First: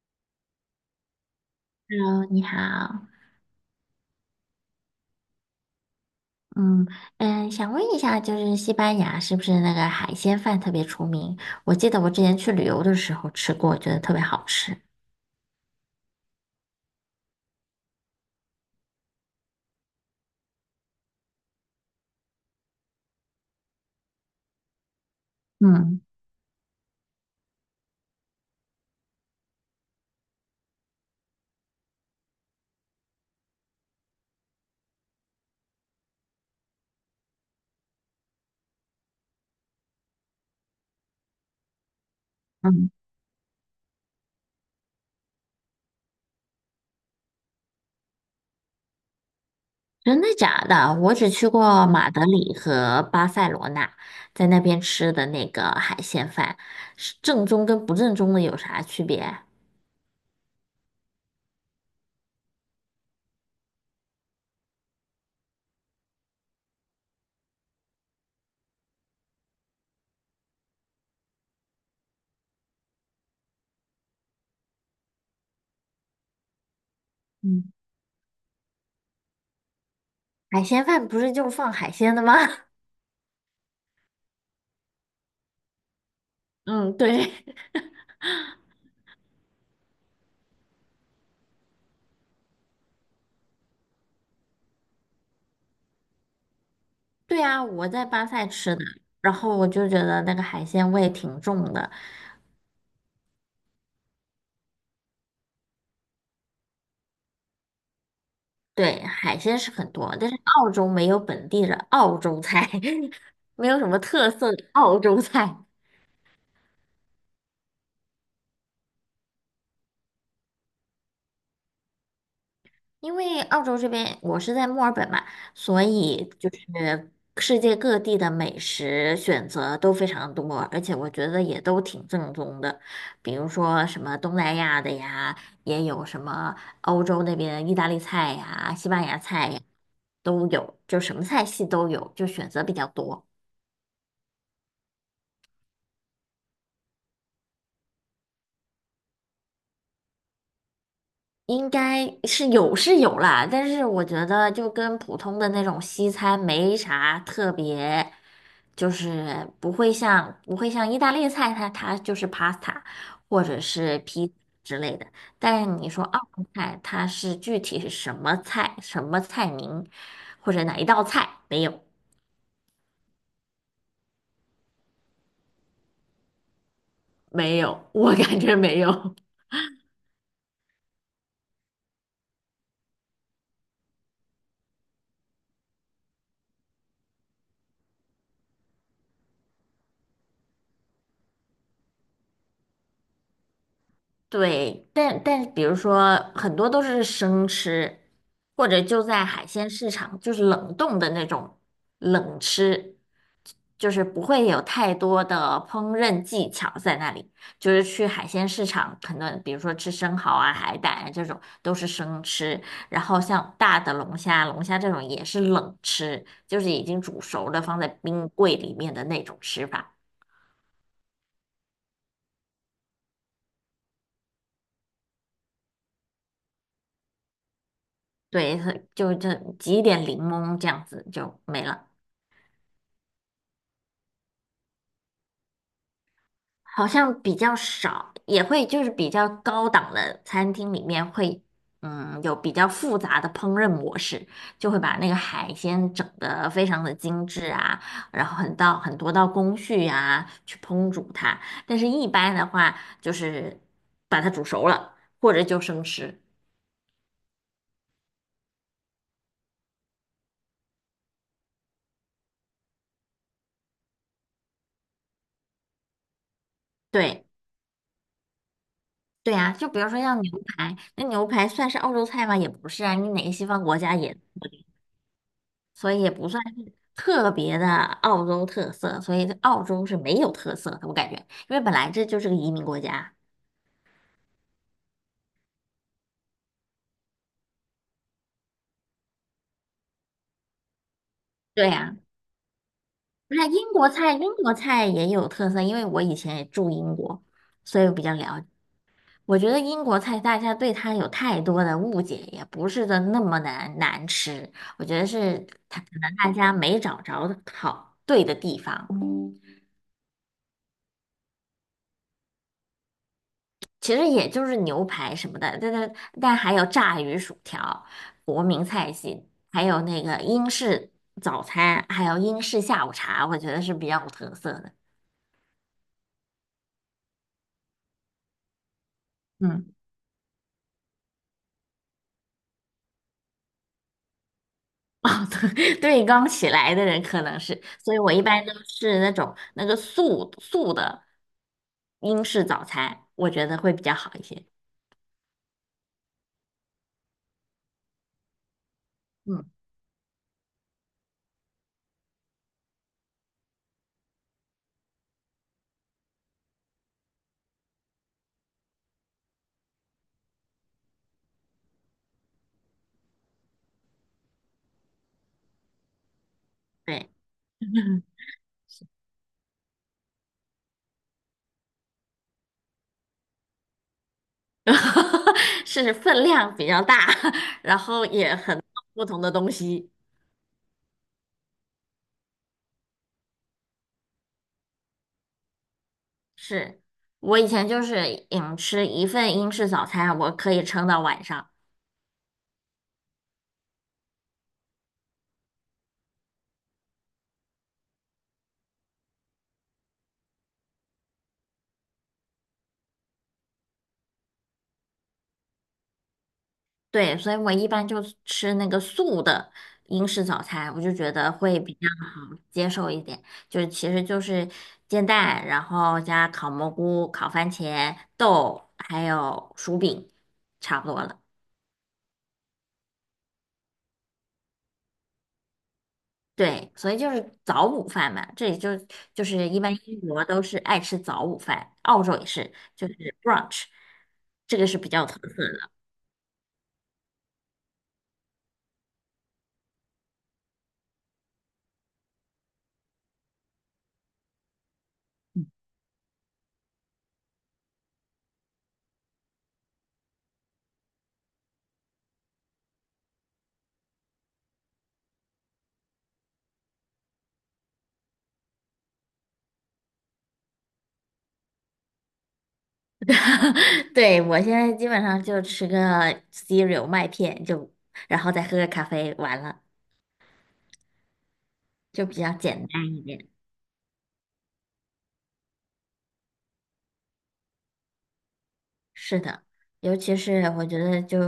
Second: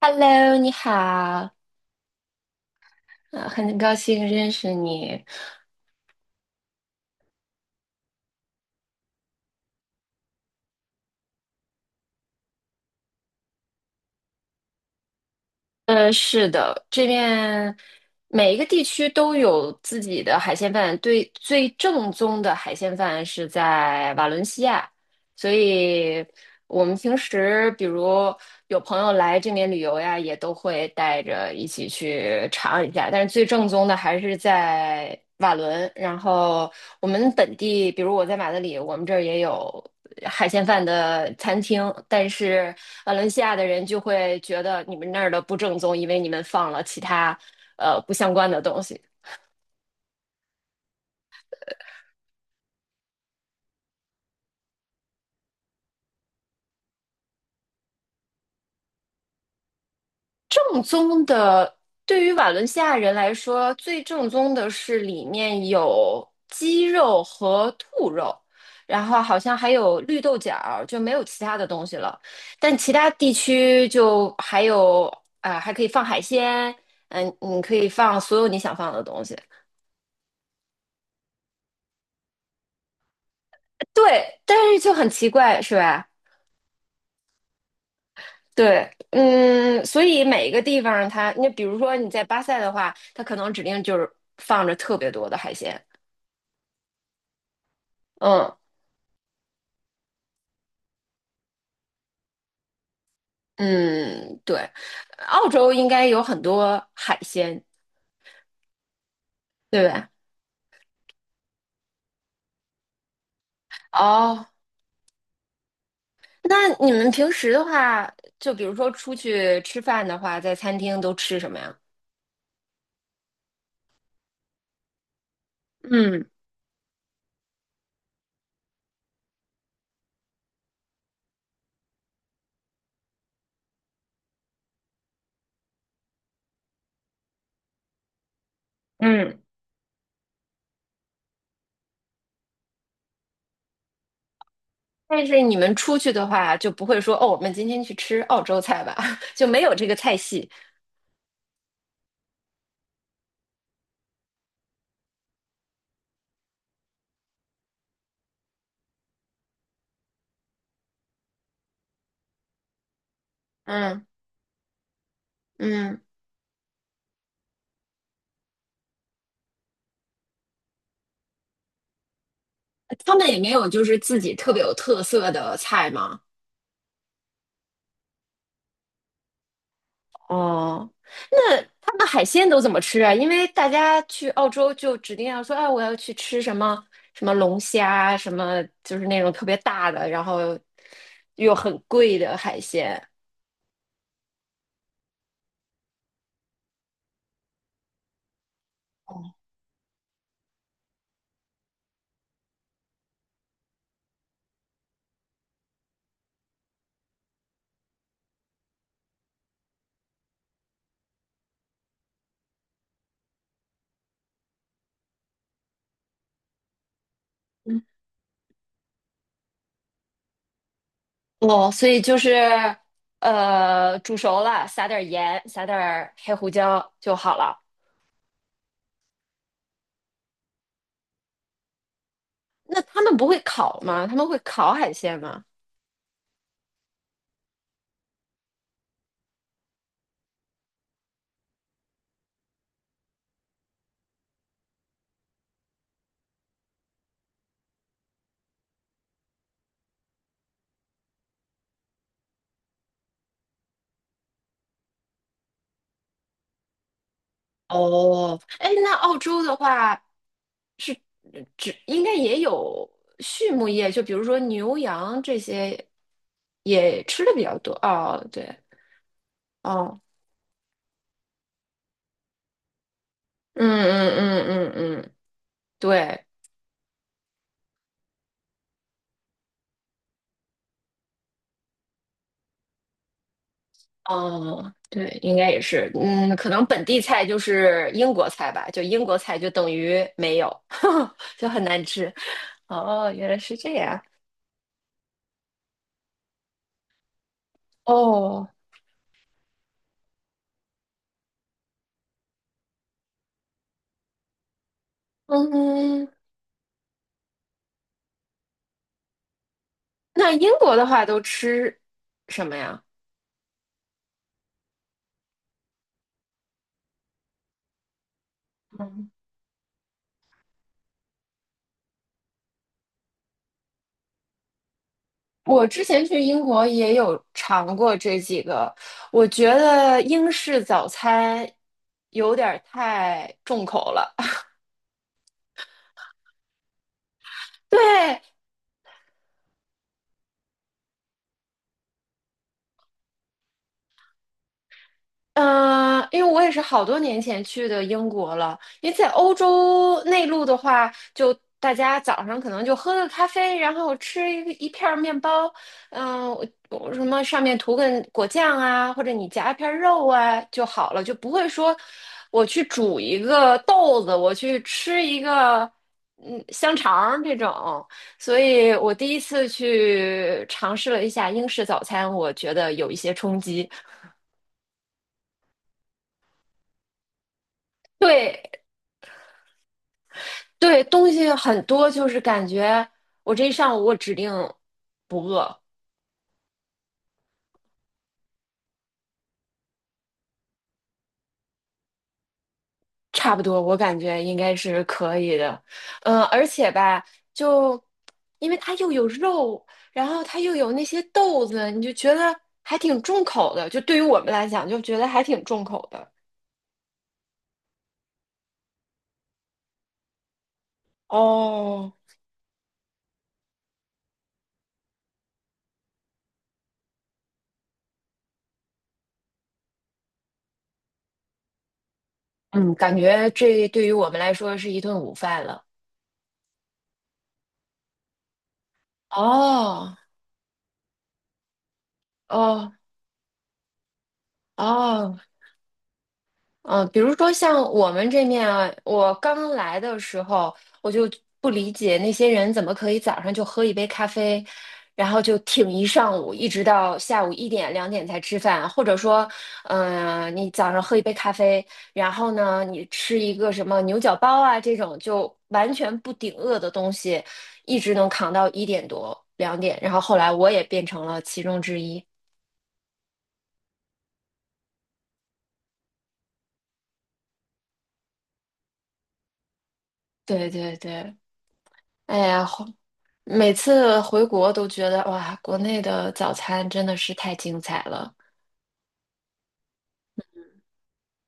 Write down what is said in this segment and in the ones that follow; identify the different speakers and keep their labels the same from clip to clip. Speaker 1: Hello，你好，
Speaker 2: Hello,你好。
Speaker 1: 很高兴认识你。
Speaker 2: 嗯想问一下，就是西班牙是不是那个海鲜饭特别出名？我记得我之前去旅游的时候吃过，觉得特别好吃。
Speaker 1: 是的，这边每一个地区都有自己的海鲜饭，对，最正宗的海鲜饭是在瓦伦西亚，所
Speaker 2: 嗯
Speaker 1: 以我们平时比如有朋友来这边旅游呀，也都会带着一起去尝一下，但是最正宗的还是在瓦伦。然后我们本地，比如我在马德里，我们这儿也有海鲜饭的餐厅，但是。
Speaker 2: 嗯，
Speaker 1: 瓦伦西亚的人就会觉得你们那儿的不正宗，因为你们放了其他不相关的东西。
Speaker 2: 真的假的？我只去过马德里和巴塞罗那，在那边吃的那个海鲜饭，是正宗跟不正宗的有啥区别？
Speaker 1: 正宗的，对于瓦伦西亚人来说，最正宗的是里面有鸡肉和兔肉，然后好像还有绿豆角儿就没有其他的东西了。但其他地区就还有啊、还可以放海鲜，你
Speaker 2: 嗯，
Speaker 1: 可以放所有你想放的东西。
Speaker 2: 海鲜饭不是就是放海鲜的吗？
Speaker 1: 对，但是就很奇怪，是吧？
Speaker 2: 嗯，对。
Speaker 1: 对，嗯，所以每一个地方它，你比如说你在巴塞的话，它可能指定就是放着特别多的海鲜，
Speaker 2: 对啊，我在巴塞
Speaker 1: 嗯
Speaker 2: 吃的，然后我就觉得那个海鲜味挺重的。
Speaker 1: 嗯，对，澳洲应该有很多海鲜，
Speaker 2: 对，海鲜是
Speaker 1: 对
Speaker 2: 很
Speaker 1: 吧？
Speaker 2: 多，但是澳洲没有本地的澳洲菜，没有什么特
Speaker 1: 哦，
Speaker 2: 色的澳洲菜。
Speaker 1: 那你们平时的话，就比如说出去吃饭的话，在餐厅都吃什么呀？
Speaker 2: 因为澳洲这边我是在墨尔本嘛，所
Speaker 1: 嗯
Speaker 2: 以就是世界各地的美食选择都非常多，而且我觉得也都挺正宗的。比如说什么东南亚的呀，也有什么欧洲那边意大利菜呀、西班牙
Speaker 1: 嗯，
Speaker 2: 菜呀，都有，就什么菜系都有，就选择比较多。
Speaker 1: 但是你们出去的话，就不会说哦，我们今天去吃澳洲菜吧，就没有这个菜系，
Speaker 2: 应该是有是有啦，但是我觉得就跟普通的那种西餐没啥特别，就是不会像意大利菜它，它就是 pasta 或者是
Speaker 1: 嗯
Speaker 2: 披萨之类的。但是你
Speaker 1: 嗯。
Speaker 2: 说澳门菜，它是具体是什么菜、什么菜名，或者哪一道菜，没有。
Speaker 1: 他们也没有就是自己特别有特色的菜吗？
Speaker 2: 没有，我感觉没有。
Speaker 1: 哦，那他们海鲜都怎么吃啊？因为大家去澳洲就指定要说，哎，我要去吃什么什么龙虾，什么就是那种特别大的，然后又很贵的海鲜。
Speaker 2: 对，但比如说很多都是生吃，或者就在海鲜市场，就是冷冻的那种冷吃，就是不会有太多的烹饪技巧在那里。就是去海鲜市场，可能比如说吃生蚝啊、海胆啊这种都是生吃，然后像大的龙虾、龙虾这种也是冷吃，就是已经煮熟的放
Speaker 1: 嗯
Speaker 2: 在冰柜里面的那种吃法。
Speaker 1: 哦，所以就是煮熟了撒点盐，撒点黑胡椒就好了。
Speaker 2: 对，就挤一点柠檬这样子就没了。
Speaker 1: 那他们不会烤吗？他们会烤海鲜吗？
Speaker 2: 好像比较少，也会就是比较高档的餐厅里面会，嗯，有比较复杂的烹饪模式，就会把那个海鲜整得非常的精致啊，然后很多道工序啊去烹煮它。但是一般的话，就是把它煮熟了，或者就生吃。
Speaker 1: 哦，哎，那澳洲的话，是只应该也有畜牧业，就比如说牛羊这些也
Speaker 2: 对。
Speaker 1: 吃的比较多。哦，对，
Speaker 2: 对啊，就比如说
Speaker 1: 哦，
Speaker 2: 像牛排，那牛排算是澳洲菜吗？也不是啊，你哪个西方
Speaker 1: 嗯
Speaker 2: 国家也。
Speaker 1: 嗯嗯嗯嗯，
Speaker 2: 所以也
Speaker 1: 对，
Speaker 2: 不算是特别的澳洲特色，所以澳洲是没有特色的，我感觉，因为本来这就是个移民国家。
Speaker 1: 哦，对，应该也是，嗯，可能本地菜就是英国菜吧，就英国菜就等于没有，就很
Speaker 2: 对
Speaker 1: 难
Speaker 2: 呀，
Speaker 1: 吃。哦，原
Speaker 2: 不
Speaker 1: 来
Speaker 2: 是
Speaker 1: 是
Speaker 2: 英
Speaker 1: 这
Speaker 2: 国
Speaker 1: 样。
Speaker 2: 菜，英国菜也有特色，因为我以前也住英国，所以我比较了解。
Speaker 1: 哦，
Speaker 2: 我觉得英国菜大家对它有太多的误解，也不是的那么难难吃，我觉得是它可
Speaker 1: 嗯，
Speaker 2: 能大家没找着好对的地方。
Speaker 1: 那英国的话都吃什么呀？
Speaker 2: 其实也就是牛排什么的，但还有炸鱼薯条，国民菜系，还有那个英式早餐，还有英式下午茶，我觉得是比较有特色的。
Speaker 1: 我之前去英国也有尝过这几个，我觉
Speaker 2: 嗯，
Speaker 1: 得英式早餐有点儿太重口了。
Speaker 2: 哦，对，对，刚起来的人可能是，
Speaker 1: 对，
Speaker 2: 所以我一般都是那种那个素素的英式早餐，我觉得会比较好一些。
Speaker 1: 嗯，因为我也是好多年前去的英国了。因为在欧
Speaker 2: 嗯，
Speaker 1: 洲内陆的话，就大家早上可能就喝个咖啡，然后吃一个一片儿面包，我什么上面涂个果酱啊，或者你夹一片儿肉啊就好了，就不会说我去煮一个豆子，我去吃一个香肠
Speaker 2: 对，
Speaker 1: 儿这种。所以我第一次去尝试了一下英式早餐，我觉得有一些冲击。
Speaker 2: 是分量比较大，然后也
Speaker 1: 对，
Speaker 2: 很多不同的东西。
Speaker 1: 对，东西很多，就是感觉我这一上午我指定不饿，
Speaker 2: 是我以前就是吃一份英式早餐，我可以撑到晚上。
Speaker 1: 差不多，我感觉应该是可以的。嗯，而且吧，就因为它又有肉，然后它又有那些豆子，你就觉得还挺重口的。就对于我们来讲，就觉得还挺重口的。
Speaker 2: 对，所以我一般就吃那个素的英式早餐，我就觉得会比较
Speaker 1: 哦，
Speaker 2: 好接受一点。就是其实就是煎蛋，然后加烤蘑菇、烤番茄、豆，还有薯饼，差不多了。
Speaker 1: 嗯，感觉这对于我们来说是一顿午饭了。
Speaker 2: 对，所以就是早午饭嘛，这里就是一般
Speaker 1: 哦，
Speaker 2: 英国都是爱吃早午饭，澳洲也是，
Speaker 1: 哦，
Speaker 2: 就是 brunch,这个是比较特
Speaker 1: 哦，嗯，比如说像我们这面啊，我刚来的时候，我就不理解那些人怎么可以早上就喝一杯咖啡，然后就挺一上午，一直到下午1点2点才吃饭，或者说，你早上喝一杯咖啡，然后呢，你吃一个什么牛角包啊这种就完全不顶饿的东西，一直能扛到1点多2点，然后后来我也变成了其中之一。
Speaker 2: 对，我现在基本上就吃个 cereal 麦片，就然后再喝个咖啡，完了
Speaker 1: 对对对，
Speaker 2: 就比
Speaker 1: 哎
Speaker 2: 较
Speaker 1: 呀，
Speaker 2: 简单一点。
Speaker 1: 每次回国都觉得哇，国内的早餐真的是太精彩了。
Speaker 2: 是的，尤其是我觉得就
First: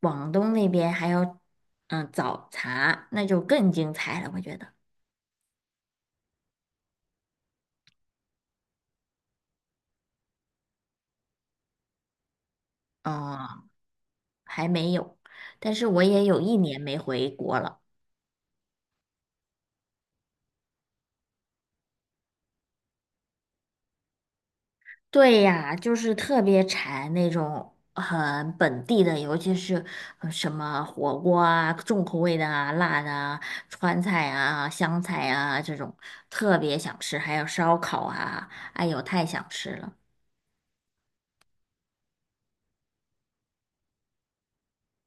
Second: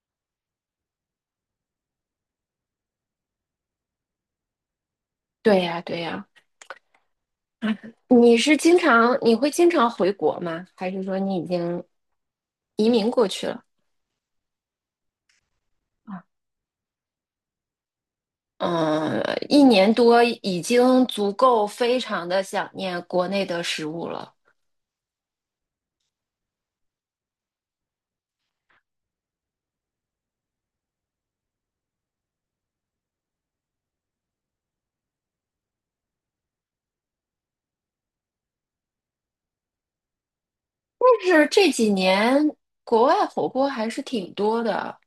Speaker 2: 广东那边还有嗯早茶，那就更精彩了，我觉得。
Speaker 1: 对呀，对呀。啊，你是经常，你会经常回国吗？还是说你已经移民过去了？
Speaker 2: 哦，还没有，但是我
Speaker 1: 啊
Speaker 2: 也有一年没回国了。
Speaker 1: 嗯，一年多已经足够非常的想念国内的食物了。
Speaker 2: 对呀，就是特别馋那种很本地的，尤其是什么火锅啊、重口味的啊、辣的啊、川菜啊、湘菜啊这种，特别想吃。还有烧烤啊，哎呦，太想吃了。
Speaker 1: 但是这几年国外火锅还是挺多的。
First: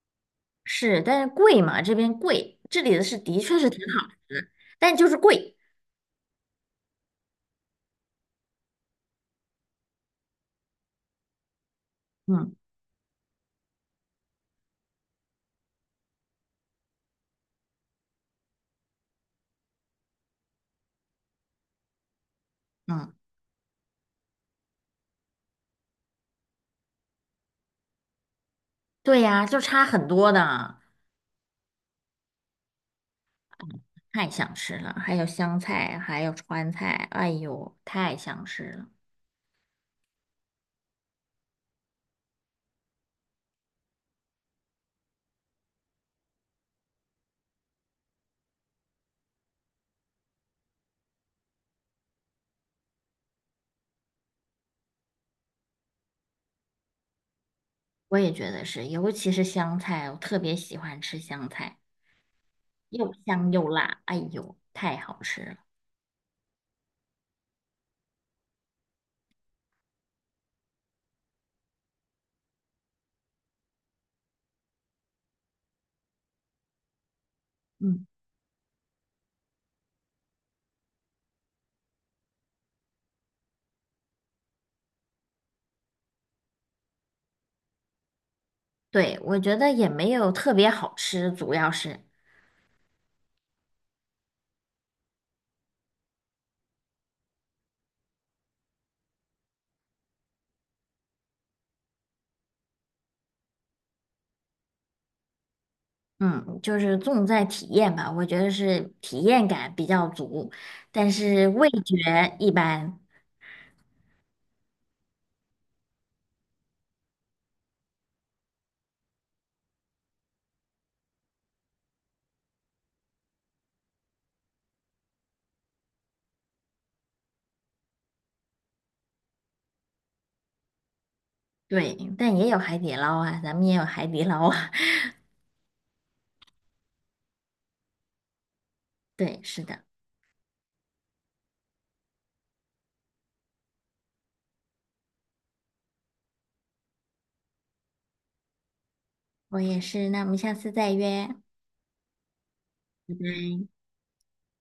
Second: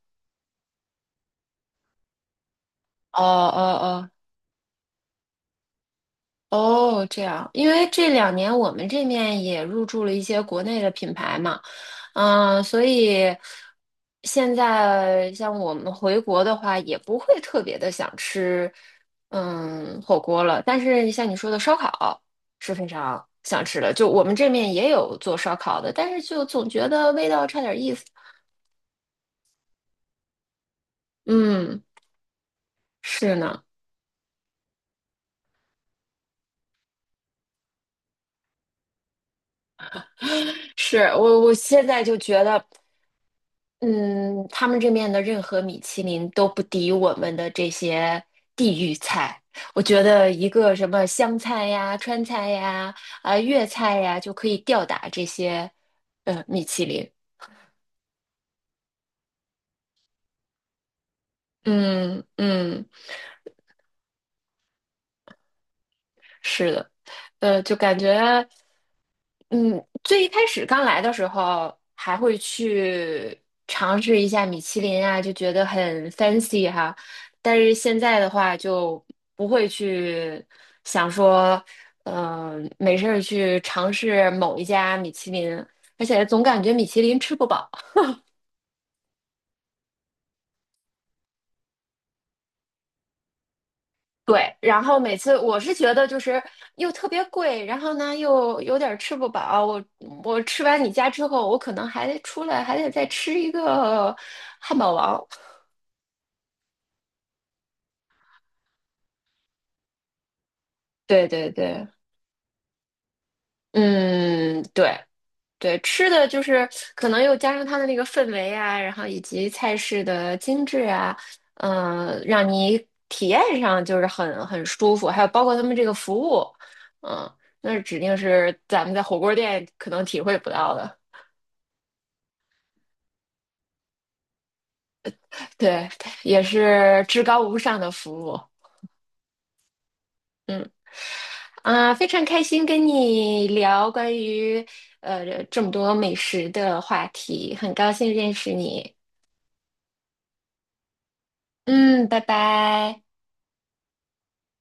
Speaker 2: 是，但是贵嘛，这边贵，这里的是
Speaker 1: 哦
Speaker 2: 的确是
Speaker 1: 哦
Speaker 2: 挺好
Speaker 1: 哦
Speaker 2: 吃，但就是贵。
Speaker 1: 哦，这样，因为这两年我们这面也入驻了一些国内的品牌嘛，
Speaker 2: 嗯
Speaker 1: 嗯，所以现在像我们回国的话，也不会特别的想吃，嗯，火锅了。但是像你说的烧烤是非
Speaker 2: 嗯，
Speaker 1: 常想吃的，就我们这面也有做烧烤的，但是就总觉得味道差点意思。
Speaker 2: 对呀，就差很多的，
Speaker 1: 嗯，是呢，
Speaker 2: 太想吃了。还有湘菜，还有川菜，哎呦，太想吃了。
Speaker 1: 是我现在就觉得。嗯，他们这面的任何米其林都不敌我们的这些地域菜。我觉得一个什么湘菜呀、川菜呀、啊粤菜呀，就可以吊打这些米其林。
Speaker 2: 我也觉得是，尤其是香菜，我特别喜欢吃香菜，
Speaker 1: 嗯嗯，
Speaker 2: 又香又辣，哎呦，太好吃了。
Speaker 1: 是的，就感觉。嗯，最一开始刚来的时候，还会去尝试一下米其林啊，就觉得很 fancy 哈。但是现
Speaker 2: 嗯，
Speaker 1: 在的话，就不会去想说，没事儿去尝试某一家米其林，而且总感觉米其林吃不饱。
Speaker 2: 对，我觉得也没有特别好吃，主要是，
Speaker 1: 对，然后每次我是觉得就是又特别贵，然后呢又有点儿吃不饱。我吃完你家之后，我可能还得出来，还得再吃一个汉堡王。
Speaker 2: 嗯，就是重在体验吧，我觉得是体验感比较足，但
Speaker 1: 对
Speaker 2: 是
Speaker 1: 对
Speaker 2: 味
Speaker 1: 对，
Speaker 2: 觉一般。
Speaker 1: 嗯，对对，吃的就是可能又加上它的那个氛围啊，然后以及菜式的精致啊，让你体验上就是很舒服，还有包括他们这个服务，嗯、那指定是咱们在火锅店可能体会不到的，
Speaker 2: 对，但也有海底捞啊，咱们也有海底捞啊。
Speaker 1: 对，也是至高无上的服务，
Speaker 2: 对，是的，
Speaker 1: 嗯非常开心跟你聊关于这么多美食的话题，很高兴认识你。
Speaker 2: 我也是。那我们下次再约。
Speaker 1: 嗯，拜拜。